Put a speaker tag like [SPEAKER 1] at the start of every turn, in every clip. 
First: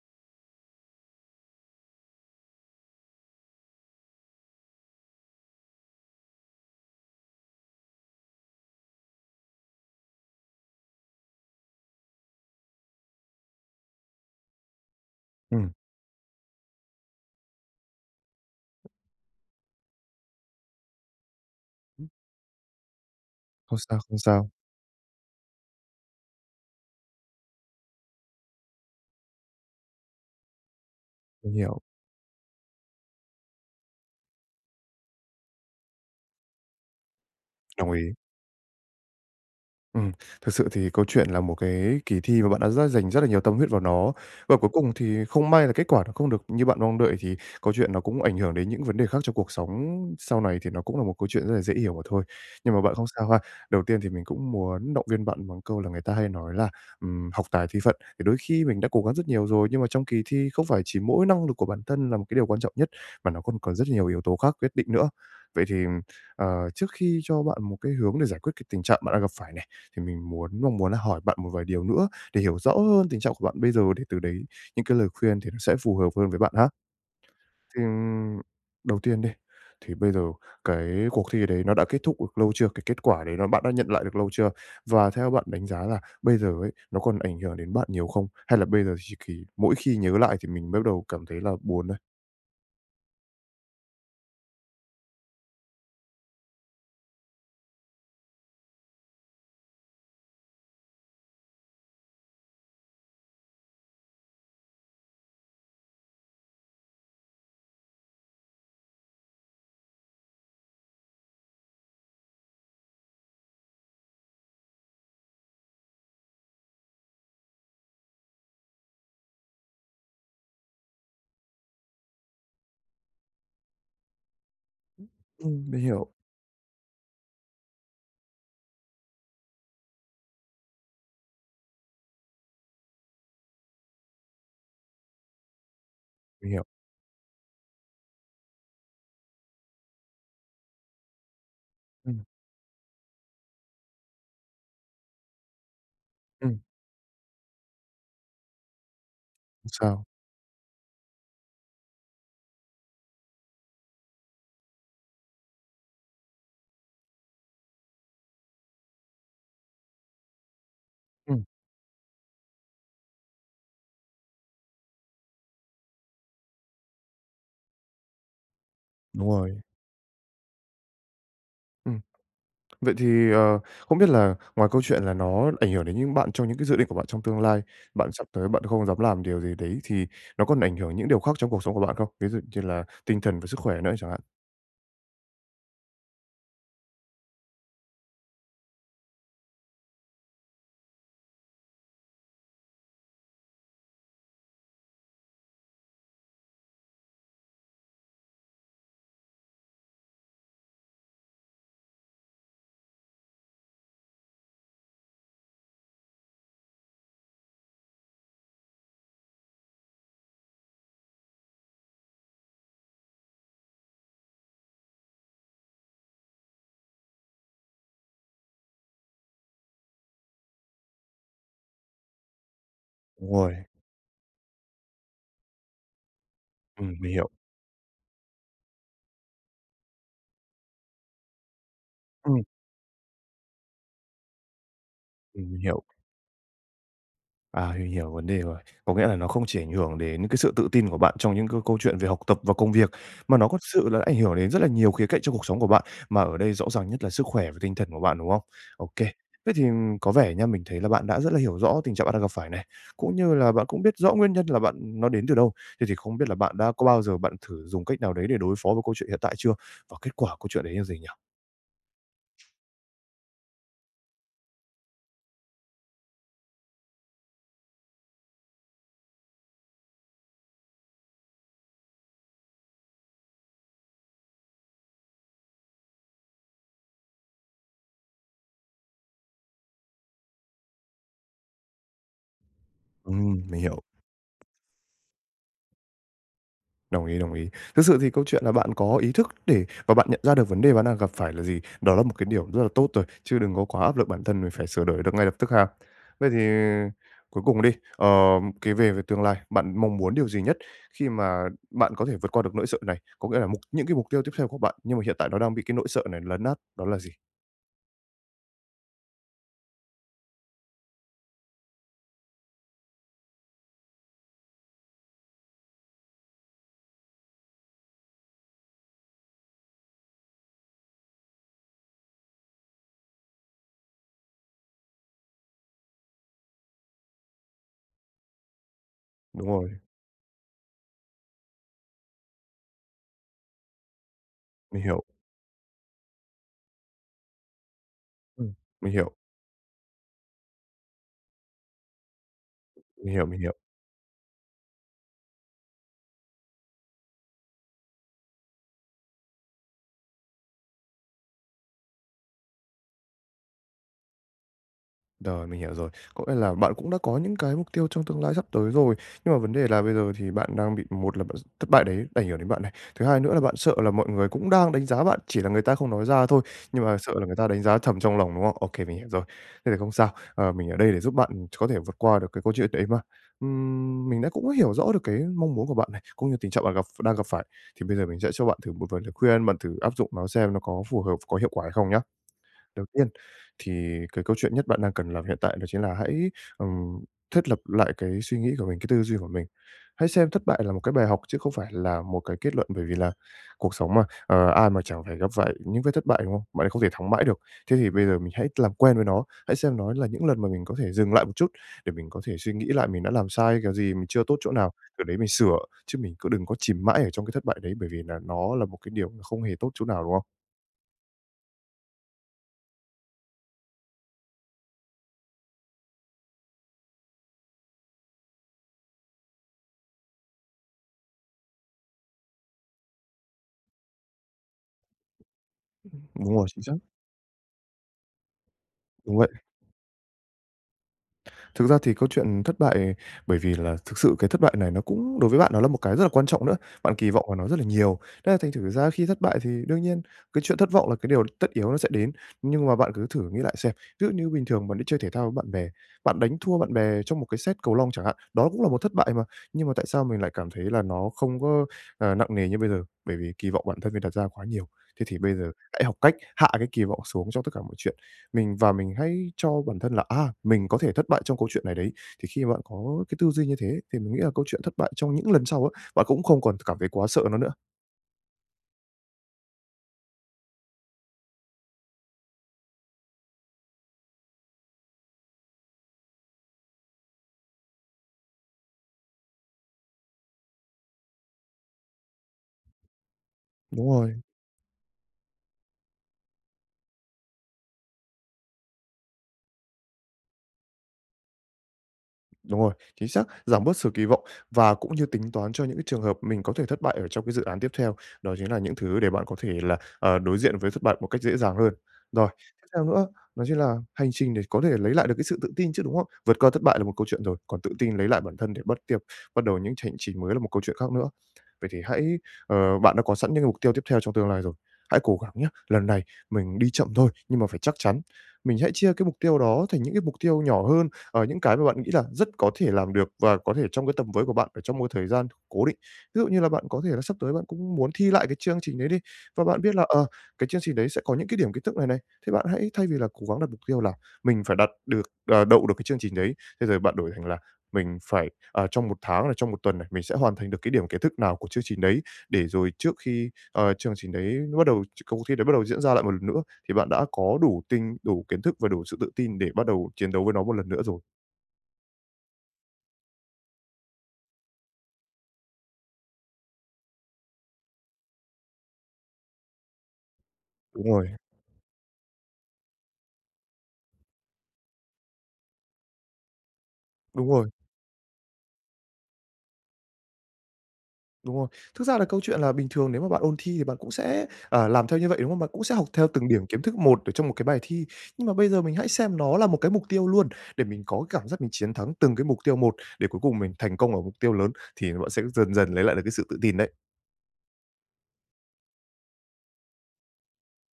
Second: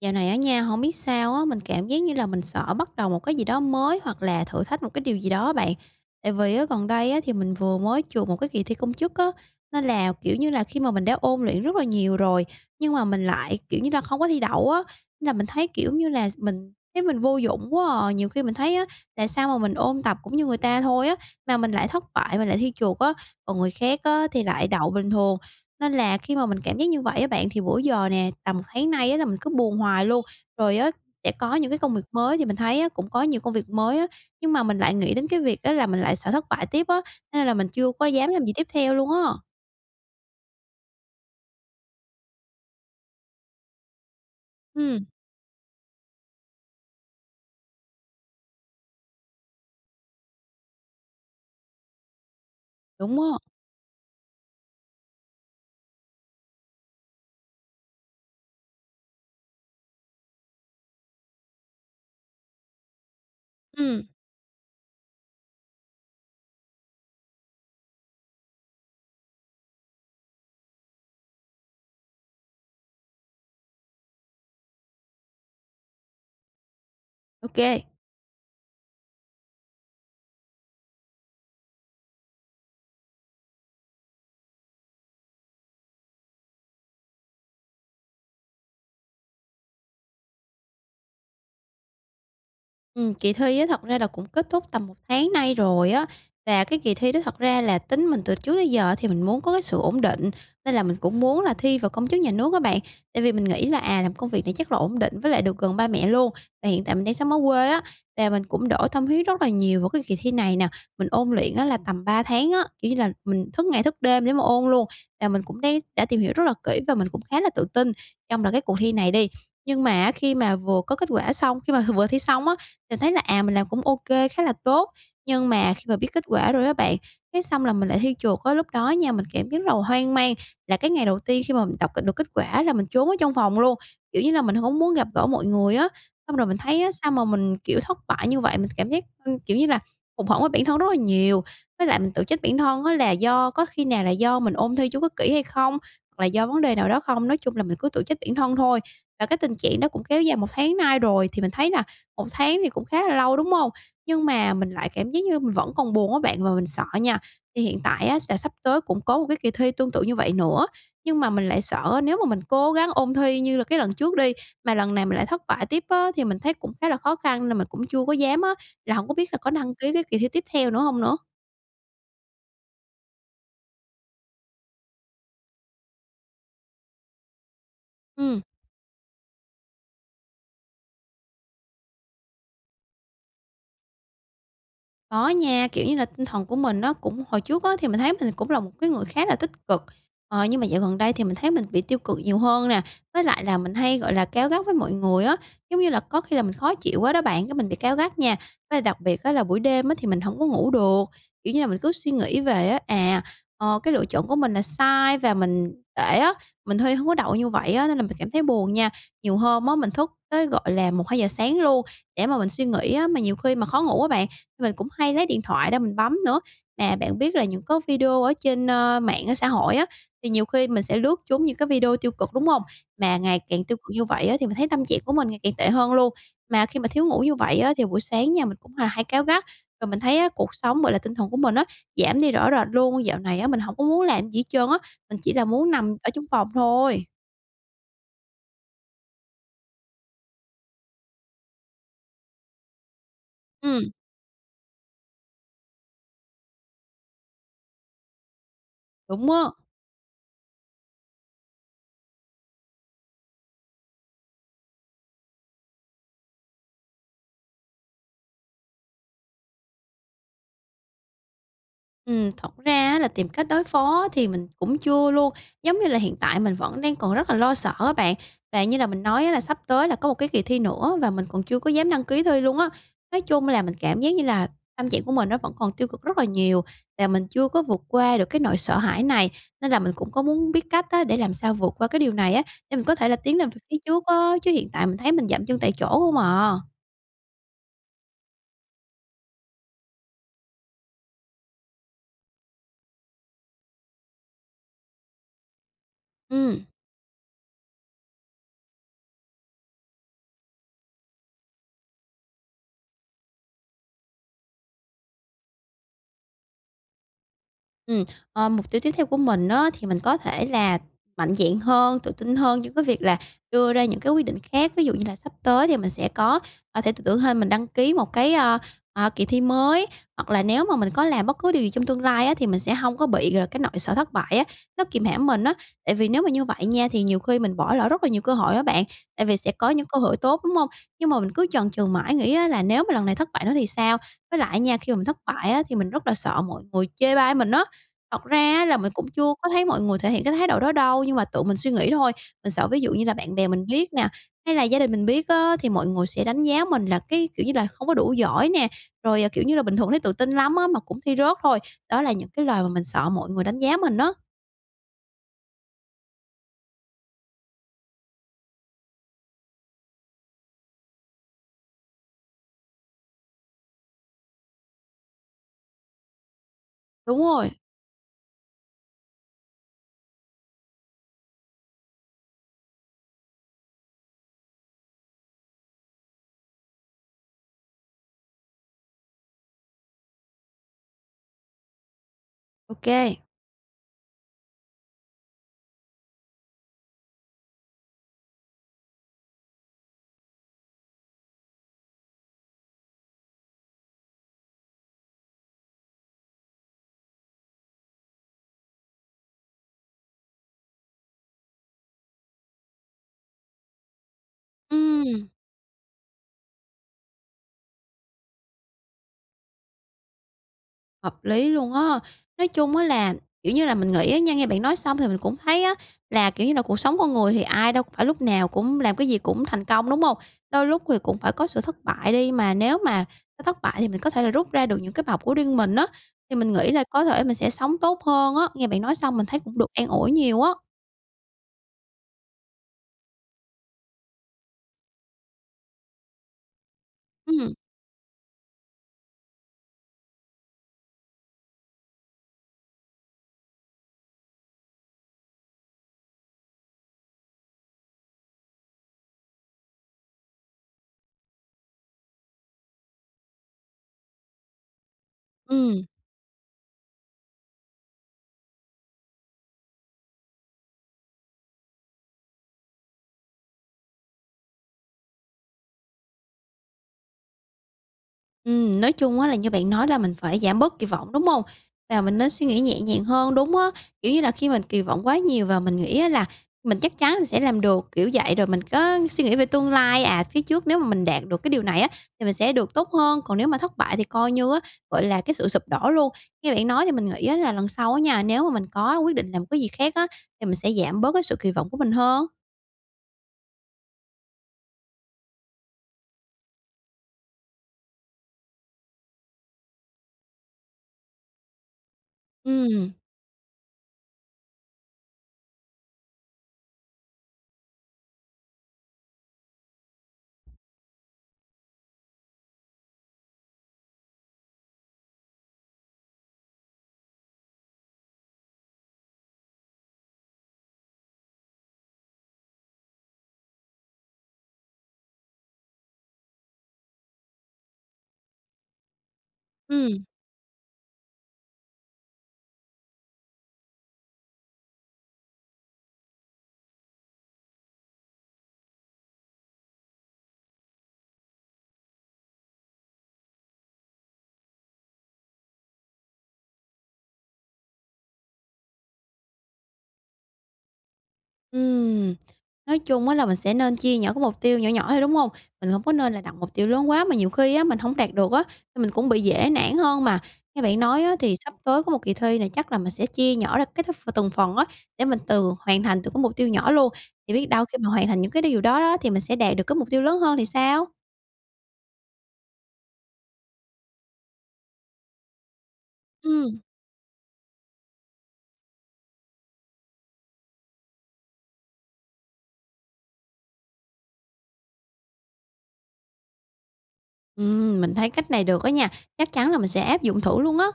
[SPEAKER 1] Dạo này ở nhà không biết sao á, mình cảm giác như là mình sợ bắt đầu một cái gì đó mới hoặc là thử thách một cái điều gì đó á bạn. Tại vì á, gần đây á, thì mình vừa mới chuột một cái kỳ thi công chức á, nên là, kiểu như là, khi mà mình đã ôn luyện rất là nhiều rồi, nhưng mà mình lại, kiểu như là, không có thi đậu á, nên là mình thấy,
[SPEAKER 2] Ừm,
[SPEAKER 1] kiểu như là, mình thấy mình vô dụng quá à. Nhiều khi mình thấy á, tại sao mà mình ôn tập cũng như người ta thôi á, mà mình lại thất bại, mình lại thi chuột á, còn người
[SPEAKER 2] không sao,
[SPEAKER 1] khác
[SPEAKER 2] không
[SPEAKER 1] á, thì
[SPEAKER 2] sao,
[SPEAKER 1] lại đậu bình thường. Nên là khi mà mình cảm giác như vậy á bạn, thì bữa giờ nè, tầm một tháng nay á là mình cứ buồn hoài luôn. Rồi á, sẽ
[SPEAKER 2] mình
[SPEAKER 1] có những cái
[SPEAKER 2] hiểu,
[SPEAKER 1] công việc mới thì mình thấy á, cũng có nhiều công việc mới á, nhưng mà mình lại nghĩ đến cái việc á là mình lại sợ thất bại tiếp á, nên là mình
[SPEAKER 2] đồng
[SPEAKER 1] chưa
[SPEAKER 2] ý.
[SPEAKER 1] có dám làm gì tiếp theo luôn á.
[SPEAKER 2] Ừm, Thực sự thì câu chuyện là một cái kỳ thi mà bạn đã dành rất là nhiều tâm huyết vào nó. Và cuối cùng
[SPEAKER 1] Ừm,
[SPEAKER 2] thì không may là kết quả nó không được như bạn mong đợi thì câu chuyện nó cũng ảnh hưởng đến những vấn đề khác trong cuộc sống sau này thì nó cũng là một câu chuyện rất là dễ hiểu mà thôi. Nhưng mà bạn không
[SPEAKER 1] đúng á,
[SPEAKER 2] sao ha. Đầu tiên thì mình cũng muốn động viên bạn bằng câu là người ta hay nói là, "Học tài thi phận." Thì đôi khi mình đã cố gắng rất nhiều rồi, nhưng mà trong kỳ thi không phải chỉ mỗi năng lực của bản thân là một cái điều quan trọng nhất, mà nó còn còn rất
[SPEAKER 1] ừ,
[SPEAKER 2] nhiều yếu tố khác quyết định nữa. Vậy thì, trước khi cho bạn một cái hướng để giải quyết cái tình trạng bạn đang gặp phải này thì mình mong muốn là hỏi bạn một vài điều nữa để hiểu rõ hơn tình trạng của bạn bây giờ để từ đấy những cái lời khuyên thì nó sẽ phù hợp hơn với bạn ha.
[SPEAKER 1] ok.
[SPEAKER 2] Thì, đầu tiên đi, thì bây giờ cái cuộc thi đấy nó đã kết thúc được lâu chưa? Cái kết quả đấy nó bạn đã nhận lại được lâu chưa? Và theo bạn đánh giá là bây giờ ấy, nó còn ảnh hưởng đến bạn nhiều không? Hay là bây giờ chỉ kỳ mỗi khi nhớ lại thì mình bắt đầu cảm thấy là buồn thôi?
[SPEAKER 1] Kỳ thi á thật ra là cũng kết thúc tầm một tháng nay rồi á, và cái kỳ thi đó thật ra là tính mình từ trước tới giờ thì mình muốn có cái sự ổn định, nên là mình cũng muốn là thi vào công chức nhà nước các bạn. Tại vì mình nghĩ là, làm công việc này chắc là ổn định với lại được gần ba mẹ luôn. Và hiện tại mình đang sống ở quê á, và mình cũng đổ tâm huyết rất là nhiều vào cái kỳ thi này nè. Mình ôn luyện á là tầm 3 tháng á, kiểu như là, mình thức ngày thức đêm để mà ôn luôn, và mình cũng đang đã tìm hiểu rất là kỹ và mình cũng khá là tự tin trong là cái cuộc thi này đi. Nhưng mà khi mà vừa có kết quả xong khi mà vừa thi xong á, mình thấy là, mình làm cũng ok khá là tốt, nhưng mà
[SPEAKER 2] Mình
[SPEAKER 1] khi mà
[SPEAKER 2] hiểu.
[SPEAKER 1] biết kết quả rồi đó bạn, cái xong là mình lại thi trượt á. Lúc đó nha, mình cảm thấy rất là hoang mang, là cái ngày đầu tiên khi mà mình đọc được kết quả là mình trốn ở trong phòng luôn, kiểu như là, mình không muốn gặp gỡ mọi người á. Xong rồi
[SPEAKER 2] Mình
[SPEAKER 1] mình
[SPEAKER 2] hiểu.
[SPEAKER 1] thấy á, sao mà mình, kiểu, thất bại như vậy, mình cảm giác, kiểu như là, hụt hẫng với bản thân rất là nhiều. Với lại mình
[SPEAKER 2] Ừm.
[SPEAKER 1] tự trách bản thân á là do có khi nào là do mình ôn thi chưa có kỹ hay không, hoặc là do
[SPEAKER 2] Ừm,
[SPEAKER 1] vấn đề nào đó không? Nói chung là mình cứ tự trách bản thân thôi. Và cái tình trạng đó cũng
[SPEAKER 2] Sao?
[SPEAKER 1] kéo dài một tháng nay rồi, thì mình thấy là một tháng thì cũng khá là lâu, đúng không? Nhưng mà mình lại cảm giác như mình vẫn còn buồn á bạn, và mình sợ nha, thì hiện tại á là sắp tới cũng có một cái kỳ thi tương tự như vậy nữa, nhưng mà
[SPEAKER 2] Ừm,
[SPEAKER 1] mình lại sợ nếu mà mình cố gắng ôn thi như là cái lần trước đi, mà lần này mình lại thất bại tiếp á, thì mình thấy cũng khá là khó khăn nên mình cũng chưa có dám á, là không có
[SPEAKER 2] đúng
[SPEAKER 1] biết là
[SPEAKER 2] rồi.
[SPEAKER 1] có đăng ký cái kỳ thi tiếp theo nữa không nữa?
[SPEAKER 2] Ừm. Vậy thì, không biết là ngoài câu chuyện là nó ảnh hưởng đến những bạn trong những cái dự định của bạn trong tương lai, bạn sắp
[SPEAKER 1] Ừm.
[SPEAKER 2] tới bạn không dám làm điều gì đấy thì nó còn ảnh hưởng những điều khác trong cuộc sống của bạn không? Ví dụ như là tinh thần và sức khỏe nữa chẳng hạn?
[SPEAKER 1] Có nha, kiểu như là, tinh thần của mình nó cũng hồi trước á thì mình thấy mình cũng là một cái người khá là tích cực, nhưng mà dạo gần đây thì mình thấy mình bị tiêu cực nhiều hơn nè. Với lại là mình hay, gọi là, cáu gắt với mọi người á, giống như là có khi là mình khó chịu quá đó bạn, cái mình bị cáu gắt nha. Với lại đặc biệt á là buổi đêm á thì mình không có ngủ được, kiểu như là, mình cứ suy nghĩ về á, cái lựa chọn của mình là sai và mình để á, mình thuê hông có đậu như vậy á, nên là mình cảm thấy buồn nha. Nhiều hôm á mình thức tới, gọi là, 1, 2 giờ sáng luôn để mà mình suy nghĩ á, mà nhiều khi mà khó ngủ á bạn, mình cũng hay lấy điện thoại ra mình bấm nữa. Mà bạn biết là những có video ở trên, mạng ở xã hội á, thì nhiều khi mình sẽ lướt trúng những cái video tiêu cực, đúng không? Mà
[SPEAKER 2] Đúng
[SPEAKER 1] ngày
[SPEAKER 2] rồi,
[SPEAKER 1] càng tiêu cực như vậy á, thì mình thấy tâm trạng của mình ngày càng tệ hơn luôn. Mà khi mà thiếu
[SPEAKER 2] mình
[SPEAKER 1] ngủ
[SPEAKER 2] hiểu.
[SPEAKER 1] như vậy á, thì buổi sáng nha, mình cũng là hay cáu gắt, rồi mình thấy á, cuộc sống, gọi là, tinh thần của mình á, giảm đi
[SPEAKER 2] Ừm.
[SPEAKER 1] rõ rệt luôn. Dạo này á, mình không có muốn làm gì hết trơn á, mình chỉ là
[SPEAKER 2] Mình
[SPEAKER 1] muốn
[SPEAKER 2] hiểu.
[SPEAKER 1] nằm ở trong phòng thôi.
[SPEAKER 2] À, mình hiểu vấn đề rồi. Có nghĩa là nó không chỉ ảnh hưởng đến cái sự tự tin của bạn trong những cái câu chuyện về học tập và công việc, mà nó có sự
[SPEAKER 1] Ừm,
[SPEAKER 2] là ảnh hưởng đến rất là nhiều khía cạnh trong cuộc sống của bạn, mà ở đây rõ ràng nhất là sức khỏe và tinh thần của bạn, đúng không? OK.
[SPEAKER 1] đúng á.
[SPEAKER 2] Thế thì có vẻ nha, mình thấy là bạn đã rất là hiểu rõ tình trạng bạn đang gặp phải này, cũng như là bạn cũng biết rõ nguyên nhân là nó đến từ đâu. Thế thì không biết là bạn đã có bao giờ bạn thử dùng cách nào đấy để đối phó với câu chuyện hiện tại chưa? Và kết quả câu chuyện đấy là gì nhỉ?
[SPEAKER 1] Thật ra á là tìm cách đối phó thì mình cũng chưa luôn. Giống như là hiện tại mình vẫn đang còn rất là lo sợ á bạn. Và như là mình nói á là sắp tới là có một cái kỳ thi nữa và mình còn chưa có dám đăng ký thi luôn á. Nói chung là mình cảm giác như là tâm trạng của mình nó vẫn còn tiêu cực rất là nhiều và mình chưa có vượt qua được cái nỗi sợ hãi này, nên là mình cũng có muốn biết cách á để làm sao vượt qua cái điều này á, để mình có thể là tiến lên về
[SPEAKER 2] Mình
[SPEAKER 1] phía
[SPEAKER 2] hiểu.
[SPEAKER 1] trước á, chứ hiện tại mình thấy mình dậm chân tại chỗ không à.
[SPEAKER 2] Đồng ý, đồng ý. Thực sự thì câu chuyện là bạn có ý thức và bạn nhận ra được vấn đề bạn đang gặp phải là gì, đó là một cái điều rất là tốt rồi, chứ đừng có quá áp lực bản thân mình phải sửa đổi được ngay lập tức ha. Vậy thì
[SPEAKER 1] Ừm.
[SPEAKER 2] cuối cùng đi, ờ, về về tương lai, bạn mong muốn điều gì nhất khi mà bạn có thể vượt qua được nỗi sợ này? Có nghĩa là những cái mục tiêu tiếp theo của bạn, nhưng mà hiện tại nó đang bị cái nỗi sợ này lấn át, đó là gì?
[SPEAKER 1] Ừm, mục tiêu tiếp theo của mình đó thì mình có thể là mạnh dạn hơn, tự tin hơn trong cái việc là đưa ra những cái quyết định khác. Ví dụ như là sắp tới thì mình sẽ có thể tự tưởng hơn mình đăng ký một cái, kỳ thi mới, hoặc là nếu mà mình có làm bất cứ điều gì trong tương lai á, thì mình sẽ không có bị, gọi cái nỗi sợ thất bại á, nó kìm hãm mình á. Tại vì nếu mà như vậy nha, thì nhiều khi mình bỏ lỡ rất là nhiều cơ hội đó bạn, tại vì
[SPEAKER 2] Đúng
[SPEAKER 1] sẽ
[SPEAKER 2] rồi,
[SPEAKER 1] có những cơ hội tốt, đúng không? Nhưng mà mình cứ chần chừ mãi nghĩ á, là nếu mà lần này thất bại nữa thì sao? Với lại nha,
[SPEAKER 2] mình
[SPEAKER 1] khi mà
[SPEAKER 2] hiểu.
[SPEAKER 1] mình thất bại á, thì mình rất là sợ mọi người chê bai mình á. Thật ra
[SPEAKER 2] Ừm.
[SPEAKER 1] á là
[SPEAKER 2] Mình
[SPEAKER 1] mình cũng
[SPEAKER 2] hiểu,
[SPEAKER 1] chưa có thấy mọi người thể hiện cái thái độ đó đâu, nhưng mà tự mình suy nghĩ thôi. Mình sợ ví dụ như
[SPEAKER 2] mình
[SPEAKER 1] là
[SPEAKER 2] hiểu,
[SPEAKER 1] bạn
[SPEAKER 2] mình
[SPEAKER 1] bè
[SPEAKER 2] hiểu.
[SPEAKER 1] mình biết nè, hay là gia đình mình biết á, thì mọi người sẽ đánh giá mình là cái, kiểu như là, không có đủ giỏi nè, rồi, kiểu như là, bình thường thấy tự tin lắm á, mà cũng thi rớt thôi. Đó là những cái lời mà mình sợ mọi người đánh giá mình đó.
[SPEAKER 2] Rồi, mình hiểu rồi. Có nghĩa là bạn cũng đã có những cái mục tiêu trong tương lai sắp tới rồi, nhưng mà vấn đề là bây giờ thì bạn đang bị một là bạn thất bại đấy ảnh hưởng đến bạn này, thứ hai nữa là bạn sợ là mọi người cũng đang đánh giá bạn, chỉ là người ta không nói ra thôi, nhưng mà sợ
[SPEAKER 1] Đúng
[SPEAKER 2] là người ta
[SPEAKER 1] rồi,
[SPEAKER 2] đánh giá thầm trong lòng, đúng không? OK, mình hiểu rồi. Thế thì không sao, mình ở đây để giúp bạn có thể vượt qua được cái câu chuyện đấy mà. Mình đã cũng hiểu rõ được cái mong muốn của bạn này, cũng như tình trạng bạn đang gặp phải, thì bây giờ mình sẽ cho bạn thử một vài lời khuyên, bạn thử áp dụng nó xem nó có phù hợp, có hiệu quả hay không nhá. Đầu
[SPEAKER 1] ok.
[SPEAKER 2] tiên thì cái câu chuyện nhất bạn đang cần làm hiện tại đó chính là hãy, ừm, thiết lập lại cái suy nghĩ của mình, cái tư duy của mình. Hãy xem thất bại là một cái bài học chứ không phải là một cái kết luận, bởi vì là cuộc sống mà, ai mà chẳng phải gặp phải những cái thất bại, đúng không? Bạn không thể thắng mãi được. Thế thì bây giờ mình hãy làm quen với nó, hãy xem nó là những lần mà mình có thể dừng lại một chút để mình có thể suy nghĩ lại mình đã làm sai cái gì, mình chưa tốt chỗ nào, từ đấy mình
[SPEAKER 1] Ừm.
[SPEAKER 2] sửa, chứ mình cứ đừng có chìm mãi ở trong cái thất bại đấy, bởi vì là nó là một cái điều không hề tốt chỗ nào, đúng không?
[SPEAKER 1] Hợp lý luôn á. Nói chung á là, kiểu như là, mình nghĩ á nha, nghe bạn nói xong thì mình cũng thấy á là, kiểu như là, cuộc sống con người thì ai đâu phải lúc nào cũng làm cái gì cũng thành công, đúng không? Đôi lúc thì cũng phải có sự thất bại đi, mà nếu mà nó thất bại thì mình có thể là rút ra được những cái bài học của riêng mình á,
[SPEAKER 2] Đúng
[SPEAKER 1] thì
[SPEAKER 2] rồi,
[SPEAKER 1] mình
[SPEAKER 2] chính
[SPEAKER 1] nghĩ
[SPEAKER 2] xác,
[SPEAKER 1] là có thể mình sẽ sống tốt hơn á. Nghe bạn nói
[SPEAKER 2] đúng
[SPEAKER 1] xong mình
[SPEAKER 2] vậy.
[SPEAKER 1] thấy cũng được an ủi nhiều á.
[SPEAKER 2] Thực ra thì câu chuyện thất bại bởi vì là thực sự cái thất bại này nó cũng đối với bạn nó là một cái rất là quan trọng nữa, bạn kỳ vọng vào nó
[SPEAKER 1] Ừm,
[SPEAKER 2] rất là nhiều, nên là thành thử ra khi thất bại thì đương nhiên cái chuyện thất vọng là cái điều tất yếu nó sẽ đến. Nhưng mà bạn cứ thử nghĩ lại xem, ví dụ như bình thường bạn đi chơi thể thao với bạn bè, bạn đánh thua bạn bè trong một cái set cầu lông chẳng hạn, đó cũng là một thất bại mà, nhưng mà tại sao mình lại cảm thấy là nó không có, nặng nề như bây giờ? Bởi vì kỳ vọng bản thân mình đặt ra quá nhiều. Thế thì bây giờ hãy
[SPEAKER 1] ừm.
[SPEAKER 2] học cách hạ cái kỳ vọng xuống trong tất cả mọi chuyện. Mình hãy cho bản thân là, à, mình có thể thất bại trong câu chuyện này đấy. Thì khi mà bạn có cái tư duy như thế thì mình nghĩ là câu chuyện thất bại trong những lần sau á, bạn cũng không còn cảm thấy quá sợ nó nữa.
[SPEAKER 1] Nói chung á là như bạn nói là mình phải giảm bớt kỳ vọng, đúng không? Và mình nên suy nghĩ nhẹ nhàng hơn, đúng á, kiểu như là, khi mình kỳ vọng quá nhiều và mình nghĩ á là mình chắc chắn là sẽ làm được, kiểu vậy, rồi mình có suy nghĩ về tương lai, phía trước nếu mà mình đạt được cái điều này á thì mình sẽ được tốt hơn, còn nếu mà thất
[SPEAKER 2] Đúng
[SPEAKER 1] bại thì
[SPEAKER 2] rồi.
[SPEAKER 1] coi như á, gọi là, cái sự sụp đổ luôn. Nghe bạn nói thì mình nghĩ á là lần sau á nha, nếu mà mình có quyết định làm cái gì khác á thì mình sẽ giảm bớt cái sự kỳ vọng của mình hơn.
[SPEAKER 2] Đúng rồi, chính xác, giảm bớt sự kỳ vọng và cũng như tính toán cho những cái trường hợp mình có thể thất bại ở trong cái dự án tiếp theo. Đó chính là những thứ để bạn có thể là, đối diện với thất bại một cách dễ dàng hơn. Rồi, tiếp theo
[SPEAKER 1] Ừm,
[SPEAKER 2] nữa đó chính là hành trình để có thể lấy lại được cái sự tự tin chứ, đúng không? Vượt qua thất bại là một câu chuyện rồi, còn tự tin lấy lại bản thân để bắt đầu những hành trình mới là một câu chuyện khác nữa. Vậy thì hãy, bạn đã có sẵn những mục tiêu tiếp theo trong tương lai rồi, hãy cố gắng nhé lần này mình đi chậm thôi nhưng mà phải chắc chắn. Mình hãy chia cái mục tiêu đó thành những cái mục tiêu nhỏ hơn, những cái mà bạn nghĩ là rất có thể làm được và có thể trong cái tầm với của bạn ở trong một thời gian cố định. Ví dụ như là bạn có thể là sắp tới bạn cũng muốn thi lại cái chương trình đấy đi và bạn biết là,
[SPEAKER 1] ừm.
[SPEAKER 2] cái chương trình đấy sẽ có những cái điểm kiến thức này này, thế bạn hãy thay vì là cố gắng đặt mục tiêu là mình phải đậu được cái chương trình đấy, thế rồi bạn đổi thành là mình phải, trong một tháng này, trong một tuần này, mình sẽ hoàn thành được cái điểm kiến thức nào của chương trình đấy, để rồi trước khi, chương trình đấy nó bắt đầu cuộc thi đấy bắt đầu diễn ra lại một lần nữa thì bạn đã có đủ kiến thức và đủ sự tự tin để bắt đầu chiến đấu với nó một lần nữa rồi.
[SPEAKER 1] Ừm, nói chung á là mình sẽ nên chia nhỏ cái mục tiêu nhỏ nhỏ thôi, đúng không? Mình không có nên là đặt mục tiêu lớn quá mà nhiều khi á mình không đạt được á, thì mình cũng bị dễ nản hơn mà. Nghe bạn
[SPEAKER 2] Đúng
[SPEAKER 1] nói
[SPEAKER 2] rồi,
[SPEAKER 1] á thì sắp tới có một kỳ thi này chắc là mình sẽ chia nhỏ ra cái th từng phần á, để mình từ hoàn thành từ cái mục tiêu nhỏ luôn,
[SPEAKER 2] đúng
[SPEAKER 1] thì biết
[SPEAKER 2] rồi,
[SPEAKER 1] đâu khi mà hoàn thành những cái điều đó đó thì mình sẽ đạt được cái mục tiêu lớn hơn thì sao?
[SPEAKER 2] đúng rồi. Thực ra là câu chuyện là bình thường nếu mà bạn ôn thi thì bạn cũng sẽ, làm theo như vậy, đúng không? Bạn cũng sẽ học theo từng điểm
[SPEAKER 1] Ừm,
[SPEAKER 2] kiến thức một ở trong một cái bài thi. Nhưng mà bây giờ mình hãy xem nó là một cái mục tiêu luôn, để mình có cái cảm giác mình chiến thắng từng cái mục tiêu một, để cuối cùng mình thành công ở mục tiêu lớn thì bạn sẽ dần dần lấy lại được cái sự tự tin đấy.
[SPEAKER 1] mình thấy cách này được á nha, chắc chắn là mình sẽ áp dụng thử luôn á.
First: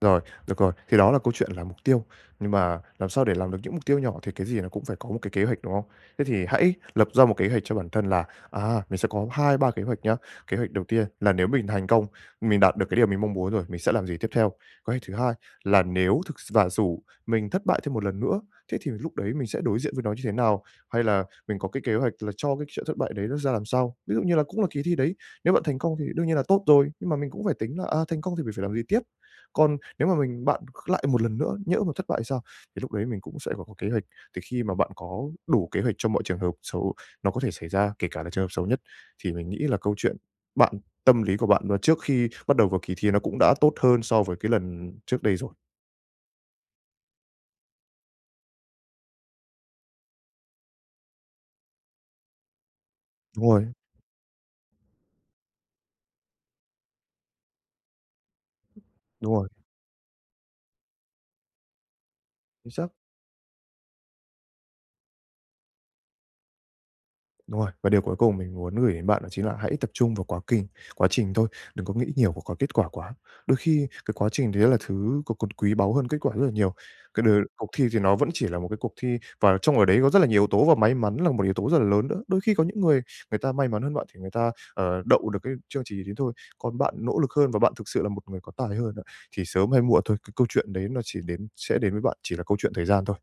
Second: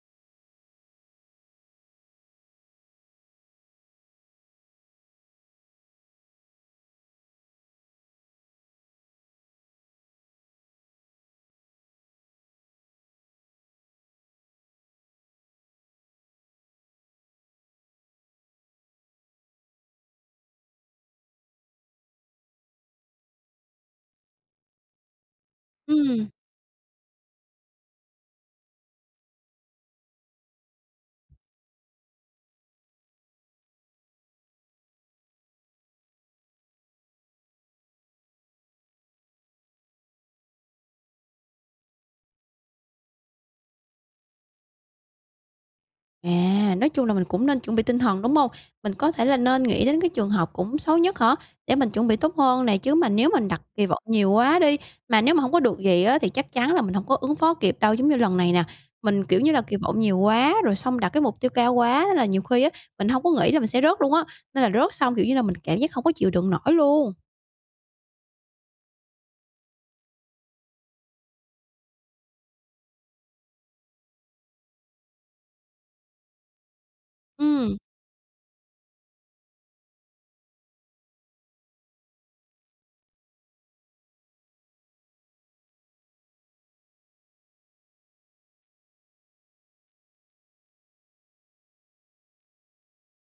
[SPEAKER 2] Rồi, được rồi. Thì đó là câu chuyện là mục tiêu, nhưng mà làm sao để làm được những mục tiêu nhỏ thì cái gì nó cũng phải có một cái kế hoạch, đúng không? Thế thì hãy lập ra một kế hoạch cho bản thân là, à, mình sẽ có 2 3 kế hoạch nhá. Kế hoạch đầu tiên là nếu mình thành công, mình đạt được cái điều mình mong muốn rồi, mình sẽ làm gì tiếp theo. Kế hoạch thứ hai là nếu thực s và dù mình thất bại thêm một lần nữa, thế thì lúc đấy mình sẽ đối diện với nó như thế nào? Hay là mình có cái kế hoạch là cho cái chuyện thất bại đấy nó ra làm sao? Ví dụ như là cũng là kỳ thi đấy, nếu bạn thành công thì đương
[SPEAKER 1] Ừm.
[SPEAKER 2] nhiên là tốt rồi, nhưng mà mình cũng phải tính là, à, thành công thì mình phải làm gì tiếp. Còn nếu mà bạn lại một lần nữa nhỡ mà thất bại sao? Thì lúc đấy mình cũng sẽ phải có kế hoạch, thì khi mà bạn có đủ kế hoạch cho mọi trường hợp xấu nó có thể xảy ra, kể cả là trường hợp xấu nhất, thì mình nghĩ là câu chuyện bạn tâm lý của bạn và trước khi bắt đầu vào kỳ thi nó cũng đã tốt hơn so với cái lần trước đây rồi.
[SPEAKER 1] À, nói chung là mình cũng nên chuẩn bị tinh thần, đúng không? Mình có thể là nên nghĩ đến cái trường hợp cũng xấu nhất hả? Để mình chuẩn bị tốt hơn này chứ mà nếu
[SPEAKER 2] Đúng
[SPEAKER 1] mình đặt
[SPEAKER 2] rồi,
[SPEAKER 1] kỳ vọng nhiều quá đi, mà nếu mà không có được gì á thì chắc chắn là mình không có ứng phó kịp đâu. Giống như lần này nè, mình,
[SPEAKER 2] đúng
[SPEAKER 1] kiểu
[SPEAKER 2] rồi,
[SPEAKER 1] như là, kỳ vọng nhiều quá, rồi xong đặt cái mục tiêu cao quá, thế là nhiều khi
[SPEAKER 2] chính
[SPEAKER 1] á,
[SPEAKER 2] xác.
[SPEAKER 1] mình không có nghĩ là mình sẽ rớt luôn á, nên là rớt xong, kiểu như là, mình cảm giác không có chịu đựng nổi luôn.
[SPEAKER 2] Đúng rồi, và điều cuối cùng mình muốn gửi đến bạn đó chính là hãy tập trung vào quá trình thôi, đừng có nghĩ nhiều vào cái kết quả quá. Đôi khi cái quá trình đấy là thứ còn quý báu hơn kết quả rất là nhiều. Cái đ Cuộc
[SPEAKER 1] Ừm.
[SPEAKER 2] thi thì nó vẫn chỉ là một cái cuộc thi và trong ở đấy có rất là nhiều yếu tố và may mắn là một yếu tố rất là lớn nữa. Đôi khi có những người người ta may mắn hơn bạn thì người ta, đậu được cái chương trình đấy thôi, còn bạn nỗ lực hơn và bạn thực sự là một người có tài hơn á, thì sớm hay muộn thôi, cái câu chuyện đấy nó chỉ đến sẽ đến với bạn, chỉ là câu chuyện thời gian thôi.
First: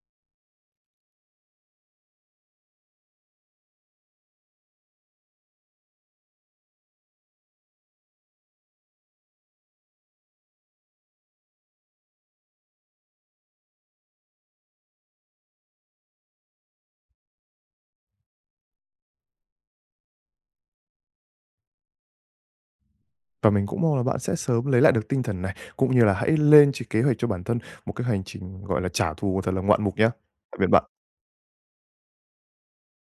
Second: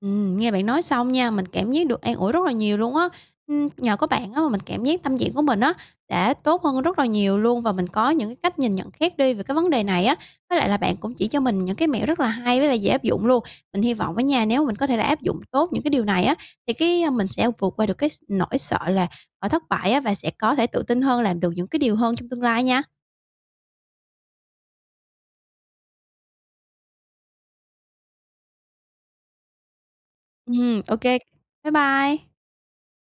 [SPEAKER 1] Nghe bạn nói xong nha, mình cảm giác được an ủi rất là nhiều luôn á. Nhờ có bạn á mà mình cảm giác tâm trạng của mình á đã tốt hơn rất là nhiều luôn và mình có những cái cách nhìn nhận khác đi về cái vấn đề này á. Với lại là bạn cũng chỉ cho mình những cái mẹo rất là hay với lại dễ áp dụng luôn. Mình hy vọng á nha, nếu mình có thể là áp dụng tốt những cái điều này á, thì cái, mình sẽ vượt qua được cái nỗi sợ là, ở thất bại á và sẽ có thể tự tin hơn làm được những cái điều hơn trong tương lai nha.
[SPEAKER 2] Và mình cũng mong là bạn sẽ sớm lấy lại được tinh thần này, cũng như là hãy lên kế hoạch cho bản thân một cái hành trình, gọi là, trả thù thật là ngoạn mục nhá. Tạm biệt
[SPEAKER 1] Ừ,
[SPEAKER 2] bạn.
[SPEAKER 1] ok. Bye bye.